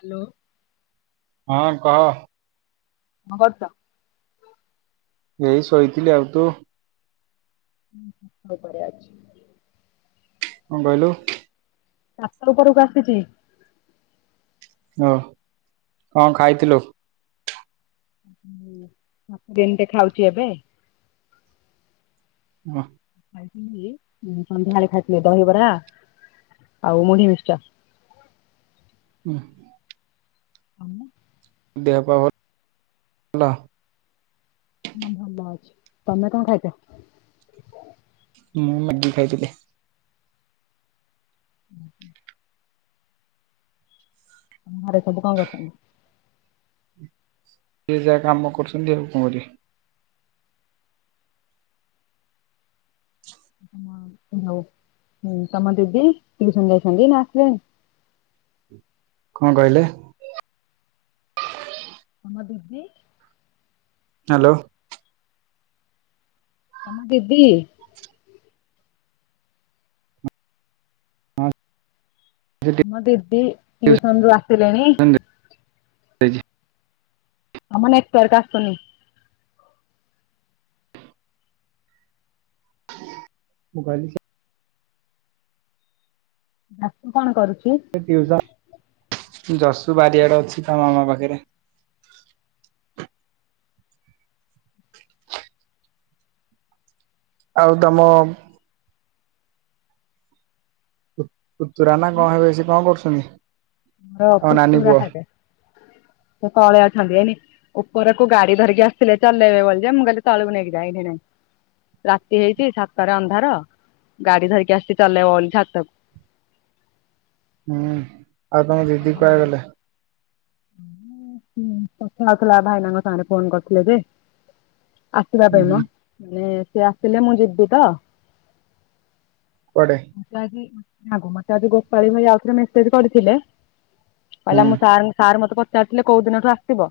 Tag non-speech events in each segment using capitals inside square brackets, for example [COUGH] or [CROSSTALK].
Hello. ହଁ କହ। କଣ କରୁଛ? ଏଇ ଶୋଇଥିଲି ଆଉ, ତୁ ମୁଁ ଛାତ ଉପରେ ଅଛି। କଣ କହିଲୁ? ଛାତ ଉପରକୁ ଆସିଛି। ହ କଣ ଖାଇଥିଲୁ? ଆପେଲ ଟେ ଖାଉଛି ଏବେ ବାଃ। ଖାଇଥିଲି ସନ୍ଧ୍ୟାବେଳେ ଖାଇଥିଲି ଦହିବରା ଆଉ ମୁଢି ମିକ୍ସଚର। ହୁଁ। ତମେ? ଦେହ ପାହା ଭଲ? ହଁ ଭଲ ଅଛି ତମେ କଣ ଖାଇଛ? ମୁଁ ମାଗି ଖାଇଥିଲି। [INAUDIBLE] ଘରେ ସବୁ କଣ କରୁଛନ୍ତି? ଯିଏ ଯାହା କାମ କରୁଛନ୍ତି ଆଉ କଣ କରିବେ। ହଁ ହଉ ହୁଁ ତମ ଦିଦି ଟିଉସନ ଯାଇଛନ୍ତି ନା ଆସିଲେଣି? କଣ କହିଲେ? ତମ ଦିଦି? ହ୍ୟାଲୋ। ତମ ଦିଦି? ହଁ, ସେ ଆମ ଦିଦି ଟିଉସନ୍ ଟିଉସନ ରୁ ଆସିଲେଣି? ଆ ଆମ ନେଟୁଆର୍କ ଆସୁନି। ମୁଁ କହିଲି ସେ ଆପୁ କଣ କରୁଛି? ଟିଉସନ୍ ଯରସୁ ବାରିଆଡେ ଅଛି ତା ମାମା ପାଖରେ। ଆଉ ତମ ପୁତୁରା ନା କଣ ହେବେ ସେ କଣ କରୁଛନ୍ତି? ମର ତମ ନାନୀ ପୁତୁୁରା ପୁଅ ହେବେ ସେ ତଳେ ଅଛନ୍ତି ଏଣି ଉପରକୁ ଗାଡି ଧରିକି ଆସିଥିଲେ ଚଲେଇବେ ବୋଲି ଯେ ମୁଁ କହିଲି ତଳକୁ ନେଇକି ଯାଆ ଏଇଠି ନାଇଁ। ରାତି ହେଇଛି ଛାତରେ ଅନ୍ଧାର ଗାଡି ଧରିକି ଆସିିଛି ଚଲେଇବ ବୋଲି ଛାତକୁ। ହୁଁ ଆଉ ତମ ଦିଦି କୁଆଡେ ଗଲେ? କଥା ହଉଥିଲା ଭାଇନାଙ୍କ ସାଙ୍ଗରେ ଫୋନ କରିଥିଲେ ଯେ। ଆସିବା ହୁଁ, ପାଇଁ ମ ହୁଁ। ମାନେ ସେ ଆସିଲେ ମୁଁ ଯିବି ତ। କୁଆଡେ? ମତେ ଆଜି [INAUDIBLE] ମତେ ଆଜି ଗୋପାଳୀ ଭାଇ ଆଉଥରେ ମେସେଜ୍ କରିଥିଲେ ହୁଁ କହିଲା ମୁଁ ସାର୍ ଙ୍କ ସାର୍ ମତେ ପଚାରିଥିଲେ କୋଉ ଦିନଠୁ ଆସିବ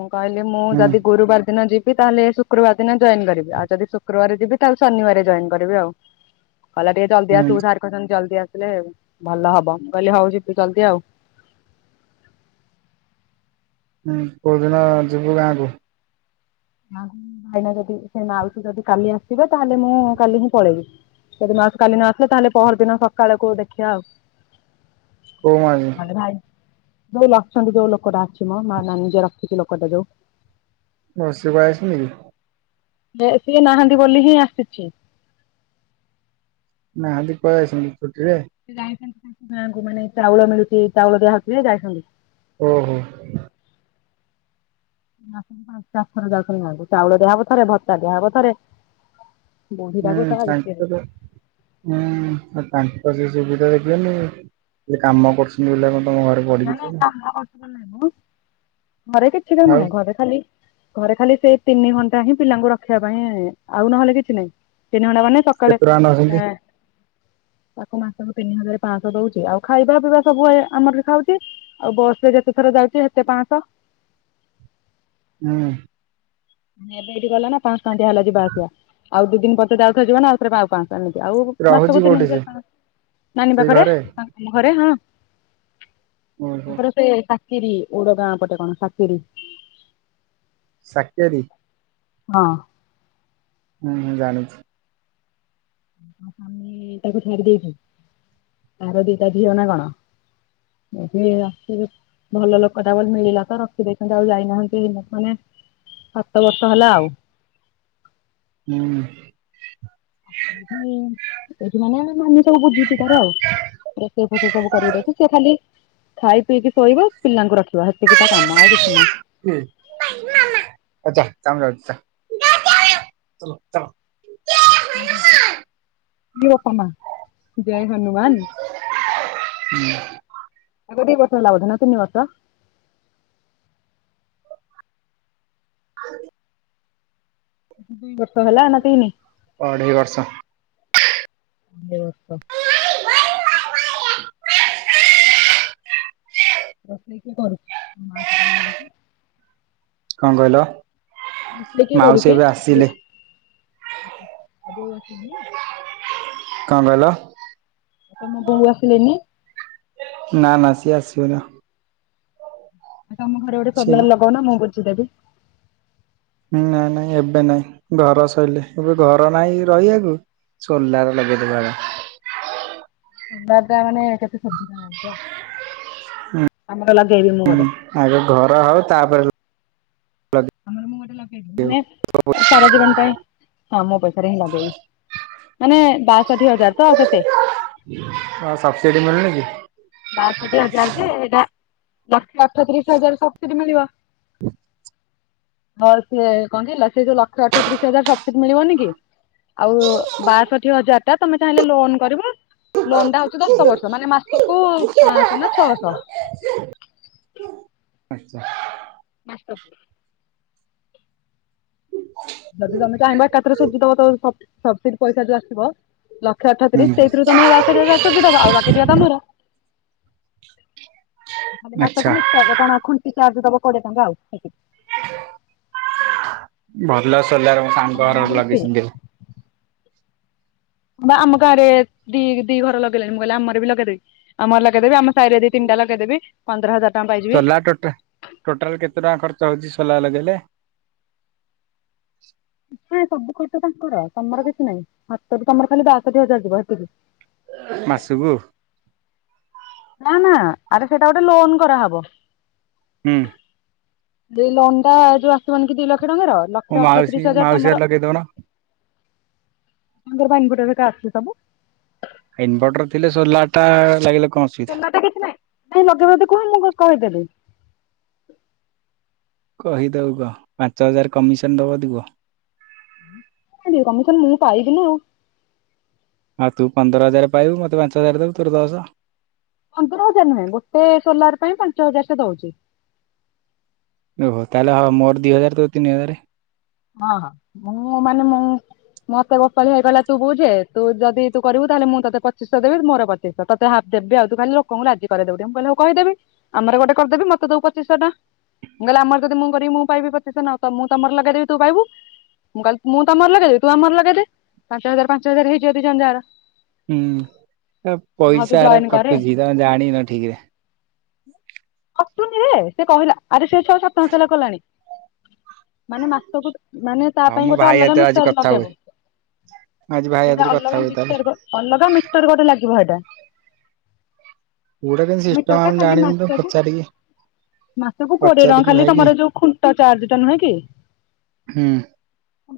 ମୁଁ କହିଲି ମୁଁ ହୁଁ ଯଦି ଗୁରୁବାର ଦିନ ଯିବି ବି ତାହେଲେ ଶୁକ୍ରବାର ଦିନ ଜଏନ୍ କରିବି ଆଉ ଯଦି ଶୁକ୍ରବାର ଯିବି ତାହେଲେ ଶନିବାର ଜଏନ୍ କରିବି ଆଉ। କହିଲା ଟିକେ ଜଲଦି ହୁଁ ଆସିବୁ ସାର କହିଛନ୍ତି ଜଲଦି ଆସିଲେ ଭଲ ହବ ମୁଁ କହିଲି ହଉ ଯିବି ଜଲଦି ଆଉ। ହୁଁ କୋଉଦିନ ଯିବୁ ଗାଁକୁ? [INAUDIBLE] ଭାଇନା ଯଦି ସେ ମାଉସି ଯଦି କାଲି ଆସିବେ ତାହେଲେ ମୁଁ କାଲି ହିଁ ପଳେଇବି। ଯଦି ମାଉସି କାଲିନ ଆସିଲେ ତାହେଲେ ପହର ଦିନ ସକାଳକୁ ଦେଖିବା ଆଉ। କୋଉ ମାଉସୀ? ମାନେ ଭାଇ ଯୋଉ ମରିଛନ୍ତି ଯୋଉ ଲୋକଟା ଅଛି ମ ମା ନାନି ଯଉ ରଖିଛି ଲୋକଟା ଯୋଉ। ହ ସେ ଭାଇ ଆସୁନି କି? ସେ ସିଏ ନାହାନ୍ତି ବୋଲି ହିଁ ଆସିଛି। ନାହାନ୍ତି କୁଆଡେ ଯାଇଛନ୍ତି ଛୁଟି ରେ? ସେ ଯାଇଛନ୍ତି ମାନେ ତାଙ୍କ ଗାଁ କୁ ମାନେ ଚାଉଳ ମିଳୁଛି ଚାଉଳ ଦିଆହଉଥିବ ଯାଇଛନ୍ତି। ଓହୋ। ମାସ କୁ ପାଞ୍ଚ [INAUDIBLE] ଯାଉଛନ୍ତି ଗାଆଁ କୁ ଚାଉଳ ଦିଆହବ ଥରେ ଭତ୍ତା ଦିଆହବ ଥରେ। ହୁଁ ବୁଢୀଟାକୁ ଶଳା ବିକିବେ। ତାଙ୍କର ହୁଁ ତାଙ୍କରି ସେ ସୁବିଧା ଦେଖିବେନି? ସେ କାମ କରୁଛନ୍ତି ବୋଲି ଆଉ କଣ ତମ ଘରେ [UNINTELLIGIBLE] ପଡିକି ଥିବେ। ଖାଲି ଘରେ ଆଉ ଖାଲି ସେଇ ତିନି ଘଣ୍ଟା ହିଁ ପିଲାଙ୍କୁ ରଖିବା ପାଇଁ ଆଉ ନହେଲେ କିଛି ନାହିଁ। ତିନି ଘଣ୍ଟା ମାନେ ସକାଳେ କେତେ ଟଙ୍କା ନଉଛନ୍ତି? ଏ ତାକୁ ମାସକୁ ତିନି ହଜାର ପାଆଁ ସହ ଦଉଛି ଆଉ ଖାଇବା ପିଇବା ତ ହୁଏ ଆମର ଖାଉ ଚି ଆଉ ବସ୍ ରେ ଯେତେ ଥର ଯାଉଛି ସେତେ ପାଂଶହ। ହୁଁ। ଏବେ ଏଇଠି ଗଲା ନା ପଂସହ୍ ଟଙ୍କଆ ଦିଆ ହେଲା ଯିବା ଆସିବା ଆଉ ଦି ଦିନ ପରେ ଯାଉଥ ଯିବା ନା ଆଉଥରେ ପାଉ ପାଞ୍ଚ ଆଉ ରହୁଛି ମାସକୁ ତିନି କୋଉଠି ସେ? ହଯାରେ ନାନୀ ସେଇ ପାଖରେ - ଘରେ? - ଆମ ଘରେ ହଁ ଓହୋ ତାଙ୍କର ସେ ସାକିରି ଓଡ ଗାଁ ପଟେ କଣ ସାକିରି? ଶାକିରି। ହଁ। ହୁଁ ହୁଁ ଜାଣିଛି। ସାମୀ ତାକୁ ଛାଡି ଦେଇଛି ଆର ଦିଟା ଝିଅ ନା କଣ? ଏବେ ଆସୁଥିବେ ଭଲ ଲୋକ ଟା ବୋଲି ମିଳିଲା ତ ରଖି ଦେଇ ଥାନ୍ତେ ଆଉ ଯାଇ ନାହାନ୍ତେ ହେ ମାନେ ସାତ ବର୍ଷ ହେଲା ଆଉ। ହୁଁ। ହୁଁ ଏଇଠି ମାନେ ମାନି ସବୁ ବୁଝୁଛି ତାର ଆଉ। ରୋଷେଇ, ଫୋଷେଇ ସବୁ କରିକି ରଖିଛି, ସେ ଖାଲି ଖାଇ ପିଇକି ଶୋଇବ। ପିଲାଙ୍କୁ ରଖିବା ସେତିକି ହଉ ତା ଯା କାମ ଆଉ କିଛି ନାହିଁ। [UNINTELLIGIBLE] ହଁ ଘିଅ ସମାନ। ଜୟ ହନୁମାନ ଆକୁ ଦି ବର୍ଷ ହେଲା ବୋଧେ ନା ତିନି ବର୍ଷ। [UNINTELLIGIBLE] ଦୁଇ ବର୍ଷ ହେଲା ନା ତିନି। ଅଢ଼େଇ ବର୍ଷ। ଅଢ଼େଇ ବର୍ଷ। [UNINTELLIGIBLE] ରୋଷେଇ ତୁ କରୁ ମା ସିନା ନାହାନ୍ତି। କଣ କହିଲ? ରୋଷେଇ କିଏ ମାଉସୀ କରୁଛି ଏବେ ଦେ ଆସିଲେ ଆଉ ବୋଉ ଆସିବେନି। କଣ କହିଲ? ତମ ବୋହୁ ଆସିଲେନି। ନା ନା ସିଏ ଆସିବ ନା। ଆ ତମ ଘରେ ଗୋଟେ ସେ ସୋଲାର ଲଗଉନା ମୁଁ ବୁଝି ଦେବି। ହଁ ନା ନାହିଁ ଏବେ ନାଇଁ ଘର ସଇଲେ ଏବେ ଘର ନାହିଁ ରହିବାକୁ। ସୋଲାର ଲଗେଇ ଦବା ଦାଦା ମାନେ କେତେ ସୁବିଧା ନାଁ ଆମର ଲଗେଇବି ମୁଁ ହୁଁ ଗୋଟେ। ଆଗ ଘର ହଉ ତାପରେ ଲଗେଇ ଆମର ମୁଁ ଗୋଟେ ଲଗେଇବି ମାନେ ସାରା ଜୀବନ ପାଇଁ ହଁ ମୋ ପଇସାରେ ହିଁ ଲଗେଇବି। ମାନେ ବାଷଠି ହଜାର ତ ଆଉ କେତେ? ତମର ସବ୍ ସିଡ଼ି ମିଳୁନି କି? ବାଷଠି ହଜାରରେ ଜେ ହେଲେ ଲକ୍ଷେ ଅଠତିରିଶ ହଜାରେ ସବସିଡି ମିଳିବ। ହଁ ସିଏ କହନ୍ତୀ ଲସେ ଯୋଉ ଲକ୍ଷେ ଅଠତିରିଶ ହଜାର ସବସିଡି ମିଳିବନି କି? ଆଉ ବାଷଠି ହଜାର ଟା ତମେ ଚାହିଁଲେ ଲୋନ କରିବ ଲୋନ୍ ଟା ହଉଛି ଦଶ ବର୍ଷ ମାନେ ମାସକୁ ପାଆଁସହ ନ ଛଅଶହ। ଆଚ୍ଛା ମାସକୁ। ଯଦି ତମେ ଚାହିଁବା ହୁଁ ଏକାଥରେ ସୁଝିଦବ ସବସିଡି ପଇସା ଯୋଉ ଆସିବ ଲକ୍ଷେ ଅଠତିରିଶ ସେଇଥିରୁ ତମେ ବାଷଠି ହଜାରେ ସୁଝି ଦବ ଆଉ ବାକି ତକ ତମର। ଏ ଆଚ୍ଛା ମାଛକୁ ମିସଉଛ ଖୁଣ୍ଟି ଚାର୍ଜ ଦବ କୋଡ଼ିଏ ଟଙ୍କା ଆଉ। ଭଲ ସୋଲାର୍ ମୋ ସାଙ୍ଗ ଲାଇନ ଘର ବିଲ୍ ଫ୍ରି ଲଗେଇଛନ୍ତି ଏବେ। ବା ଆମ ଗାଁରେ ଦି ଦି ଘର ଲଗେଇ ଲେଲଣି ମୁଁ କହିଲି ଆମର ବି ଲଗେଇ ଦେବି। ଆମର ଲଗେଇ ଦେବି ଆମ ସାହିରେ ଦି ତିନଟା ଲଗେଇ ଦେବି। ପନ୍ଦର ହଜାର ଟଙ୍କ ପାଇଛୁ। ସୋଲା ଟୋଟା ଟୋଟାଲ କେତେ ଟଙ୍କା ଖର୍ଚ୍ଚ ହେଉଛି ସୋଲା ଲଗେଇଲେ। ନା ସବୁ ଖର୍ଚ୍ଚ ତାଙ୍କର ତମର କିଛି ନାଇଁ ହାତରୁ ତମର ଖାଲି ବାସଠୀ ହଜାର ଯିବ ହେଥିକି। ମାସୁକୁ। ନା ନା ଆରେ ସେଟା ଗୋଟେ ଲୋନ କରାହବ। ହୁଁ। ଏ ଲୋନଟା ଯୋଉ ଆସିବନି କି ଦି ଲକ୍ଷ ଟଙ୍କାର। ମୋ ଲକ୍ଷେ ମାଉସୀ ଅଠତିରିଶ ହଜାର ମାଉସୀ ଘରେ ତମର ଲଗେଇଦଉନ। ତମର ପା ଇଂଭଟର ହେକା ଅଛି ସବୁ। ଇନଭର୍ଟର ଥିଲେ ସୋଲା ଟା ଲାଗିଲେ କଣ ଅ ସୋଲାରଟା କିଛି ନାଇଁ ତମେ ଲଗେଇବ ଯଦି କୁହ ମୁଁ କହିଦେବି। କହିଦବୁ କଁ ପାଞ୍ଚ ହଜାର କମିଶନ୍ ଦେବ ଯଦି କୁହ। କେମିତି କମିଶନ ମୁଁ ପାଇବି ନା ଆଉ। ଆଉ ତୁ ପନ୍ଦର ହଜାର ପାଇବୁ ମତେ ପାଞ୍ଚ ହଜାର ଦବୁ ତୋର ଦଶ। ପନ୍ଦର ହଜାର ନୁହେଁ ଗୋଟେ ସୋଲାର ପାଇଁ ପାଞ୍ଚ ହଜାର ସେ ଦଉଚି। ଓହୋ ତାଲେ ମୋର ଦି ହଜାର ତୋର ତିନି ହଜାର। ହଁ ହଁ ମୁଁ ମାନେ ମୁଁ ମତେ ଗୋପାଲି ଭାଇ କହିଲା ତୁ ବୁଝେ ତୁ ଯଦି ତୁ କରିବୁ ତାଲେ ମୁଁ ତତେ ପଚିଶହ ଦେବି ମୋର ପଚିଶହ। ତତେ ହାପ୍ ଦେବି ଆଉ ତୁ ଖାଲି ଲୋକଙ୍କୁ ରାଜି କରେଇଦବୁ ଟିକେ ମୁଁ କହିଲି ହଉ କହିଦେବି। ଆମର ଗୋଟେ କରିଦେବି ମତେ ଦବୁ ପଚିଶହ ଟା। ମୁଁ କହିଲି ଆମ ଯଦି ମୁଁ କରିବି ମୁଁ ପାଇବି ପଚିଶହ ନା ତ ମୁଁ ତମର ଲଗେଇଦେବି ତୁ ପାଇବୁ। ମୁଁ କହିଲି ମୁଁ ତମର ଲଗେଇଦେବି ତୁ ଆମର ଲଗେଇଦେ ପାଞ୍ଚ ହଜାର ପାଞ୍ଚ ହଜାର ହେଇଯିବ ଦି ଜଣ ଯାକର। ହୁଁ ତମ ଆଉ ତୁ ପଇସା ଗୁରା କଟୁଛି ତମେ ଜାଣିନ ଠିକରେ। କଟୁନି ରେ ସେ କହିଲା ଆରେ ସେ ଛଅ ସାତ ମାସେ ହେଲା କଲାଣି। ମାନେ ମାସକୁ ମାନେ ତା ହଁ ପାଇଁ ମୋ ଗୋଟେ ଭାଇ ଅଲଗା ହାତରେ ଆଜି ମିଟର କଥା ହୁଏ। ଲଗେଇବ ଆଜି ଭାଇ ହାତରେ ସେଇଟା କଥା ଅଲଗା ହୁଏ ତାହେଲେ। ମିଟର ଅଲଗା ମିଟର ଗୋଟେ ଲାଗିବ ହେଟା। କୋଉଟା କେମିତି ମିଟର ସିଷ୍ଟମ ଟା ଆମେ ଜାଣିନୁ ତ ପଚାରିକି। ମାସ କୁ କୋଡିଏ ଟଙ୍କା ପଚାରିକି ଖାଲି ଭାଇ କି ତମର ଯୋଉ ଖୁଣ୍ଟ ଚାର୍ଜ ଟା ନୁହେଁ କି। ହୁଁ।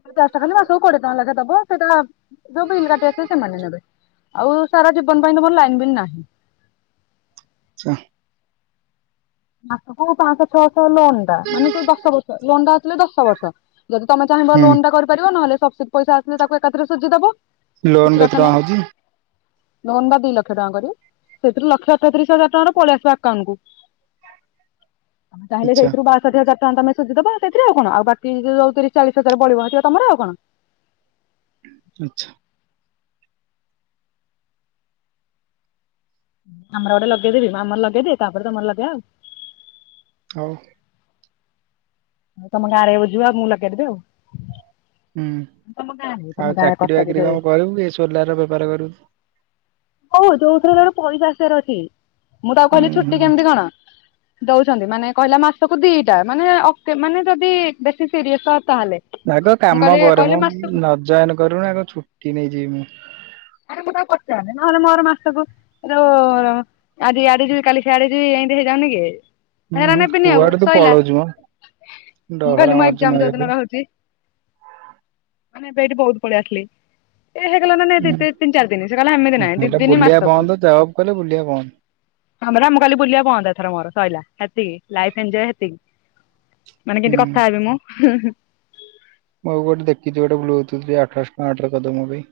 [INAUDIBLE] ମାସକୁ କୋଡିଏ ଟଙ୍କା ଲେଖେ ଦବ ଯୋଉ ବିଲ କାଟି ଆସିବେ ସେମାନେ ନେବେ। ଆଉ ସାରା ଜୀବନ ପାଇଁ ତମର ଲାଇନ ବିଲ ନାହିଁ। [UNINTELLIGIBLE] ମାସକୁ ପାଶହ ଛଅଶହ ଲୋନ ଟା ମାନେ ଯୋଉ ଦଶ ବର୍ଷ ଲୋନ ଟାଥିଲେ ଦଶ ବର୍ଷ। ଯଦି ତମେ ଚାହିଁବ ହୁଁ ଲୋନ୍ ଟା କରିପାରିବ ନହେଲେ ସବସିଟ ପଇଶା ଆସିଲେ ତାକୁ ଏକାଥରେ ସୁଜିଦବ। ଲୋନ କିଛିି କେତେ କଥା ଟଙ୍କା ନାଇଁ। ହଉଛି ଲୋନ ଟା ଦି ଲକ୍ଷ ଟଙ୍କା କରିବି ସେଥିରୁ ଲକ୍ଷ ଅଠତିରିଶି ହଜାର ଟଙ୍କାର ପଳେଇ ଆସିବ ଆକାଉଣ୍ଟ କୁ। ଆମ ତାଲେ ଆଛା ସେଇଥିରୁ ବା ଷାଠିଏ ହଜାର ଟଙ୍କା ତମେ ସୁଝିଦବ ସେଥିରେ ଆଉ କଣ ଆଉ ବାକିଜଉ ତିରିଶ ଚାଳିଶ ହଜାର ବଳିବ ହେଇତକ ତମ ଆଉ କଣ। ଆଛା। ଆମର ଗୋଟ ଲଗେଇ ଦେବି ଆମର ଲଗେଇଦିଏ ତାପରେ ତମର ଲଗେଇବା ଆଉ। ହଉ। ତମ ଗାଁରେ ବୁଝିବ ଆଉ ମୁଁ ଲଗେଇଦେବି ଆଉ। ତମ ଗାଁରେ ହୁଁ ତମ ଆଉ ଗାଁ ଚାକିରି କଟକ ବାକିରି ଯୋଉ କଣ କରିବୁ କି ସୋଲାର ବେପାର କରିବୁ। ହଉ ଯୋଉ ଥିରେ ହେଲେ ତ ପଇସା ଆସିବାର ଅଛି ମୁଁ ତାକୁ କହିଲି ହୁଁ ଛୁଟି ହୁଁ କେମିତି କଣ? ଦଉଛନ୍ତି ମାନେ କହିଲା ମାସକୁ ଦିଟା ମାନେ ମାନେ ଯଦି ବେଶୀ ସିରିଏସ ତାହାଲେ। ଆଗ କାମ କର ମ ନ ଜଏନ କରୁଣୁ ଆଗ ଛୁଟି ନେଇଯିବି ମୁଁ। ଆରେ ମୁଁ ତାକୁ ପଚାରିଲି ନହେଲେ ମୋର ମାସକୁ। ର ଆଜି ଇଆଡ଼େ ଯିବି କାଲି ସିଆଡ଼େ ଯିବି ଏମିତି ହେଇଯାଉନିକି? ହୁଁ ହେରା ହୁଁ ନେବିନି ଆଉ କୁଆଡେ ତୁ ସିଇଲା ପଳଉଛୁ ମ ମୁଁ ଡହରା କହିଲି ମୋ ମାରୁଛୁ ଏଗ୍ଜାମ୍ ମାରିବାକୁ ଜଉଦିନ ରହୁଚି ମାନେ ଏବେ ଏଇଠି ବହୁତ୍ ପଳେଇ ଆସିଲେ ଏ ହେଇଗଲାନା ନାହିଁ ହୁଁ ଦିତି ତିନି ଚାରି ଦିନି ସେକହିଲା ହେମିତି ନାହିଁ ଏଇଟା ଦିଦିନି ବୁଲିବା ମାସକୁ। ବନ୍ଦ ଜବ୍ କଲେ ବୁଲିବା ବନ୍ଦ ହପରା ଆଉ ମୁଁ କହିଲି ବୁଲିବା ବନ୍ଦ ଏଥର ମୋର ସରିଲା ସେତିକି ଲାଇଫ୍ ଏଞ୍ଜୟ୍ ହେତିକି। ମାନେ ହୁଁ କେମିତି କଥା ହେବି ମୁଁ ହୁଁ ହୁଁ। ମୁଁ ଆଉ ଗୋଟେ ଦେଖିଚି ଗୋଟେ ବ୍ଲୁ ଟୁଥ୍ ଆଠଶହ ଟଙ୍କା ଅର୍ଡର କରିଦବୁ ମୋପାଇଁ।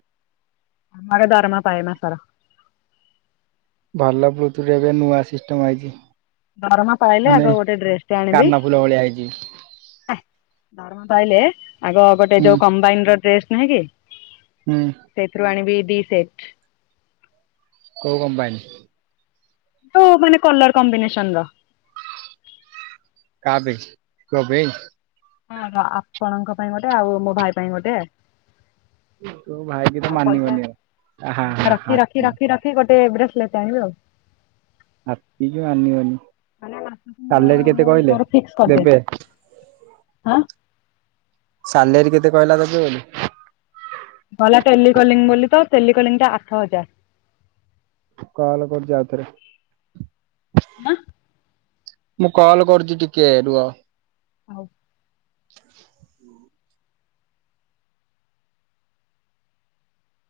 ମୋର ଦରମା ପାଏ ଏମାସର। ଭଲ ବ୍ଲୁଟୁଥ୍ ଏବେ ନୂଆ ସିଷ୍ଟମ୍ ଆଇଚି। ଦରମା ପାଇଲେ ଆଗ ଗୋଟେ ଡ୍ରେସ୍ ଟେ ଆଣିବି। କାନ ଫୁଲ ଭଳିଆ ହେଇଛି ଏ ଦରମା ପାଇଲେ ଆଗ ଗୋଟେ ହୁଁ ଯୋଉ କମ୍ ଦାମୀର ଡ୍ରେସ୍ ନାହିଁକି ହୁଁ। ସେଇଥିରୁ ଆଣିବି ଦି ସେଟ୍। କୋଉ କମ୍ପାନି? ତ ମାନେ କଲର୍ କମ୍ବିନେସନର। କା ପାଇଁ ତୋ ପାଇଁ। ଅଁ ହଁ ଆପଣଙ୍କ ପାଇଁ ଗୋଟେ ଆଉ ମୋ ଭାଇ ପାଇଁ ଗୋଟେ। ତୋ ଭାଇ କି ତ ଆଉ ପଇସା ମାନିବନି ଆଉ। ଆହା ହା ହା ପଇସା ରଖି ରଖି ହାତୀ ରଖି ରଖି ଗୋଟେ ବ୍ରେସଲେଟ୍ ଆଣିବି ଆଉ। ହାପିକି ମାନିବନି। ମାନେ ମାସକୁ ମୁଁ ସାଲେରୀ କେତେ ମୁଁ କହିଲେ? ମୋର ଫିକ୍ସ୍ ଦେବେ କରିଦେଇଚି ଆଁ। ସାଲେରୀ କେତେ କହିଲା ଦେବେ ବୋଲି? ଭଲ ଟେଲିକଲିଂ ବୋଲିତ ଟେଲିକଲିଂଟା ଆଠ ହଜାରେ। କଲ୍ କରୁଚି ଆଉ ଥରେ? ଆଁ। ମୁଁ କଲ୍ କରୁଚି ଟିକେ ରୁହ। ହଉ।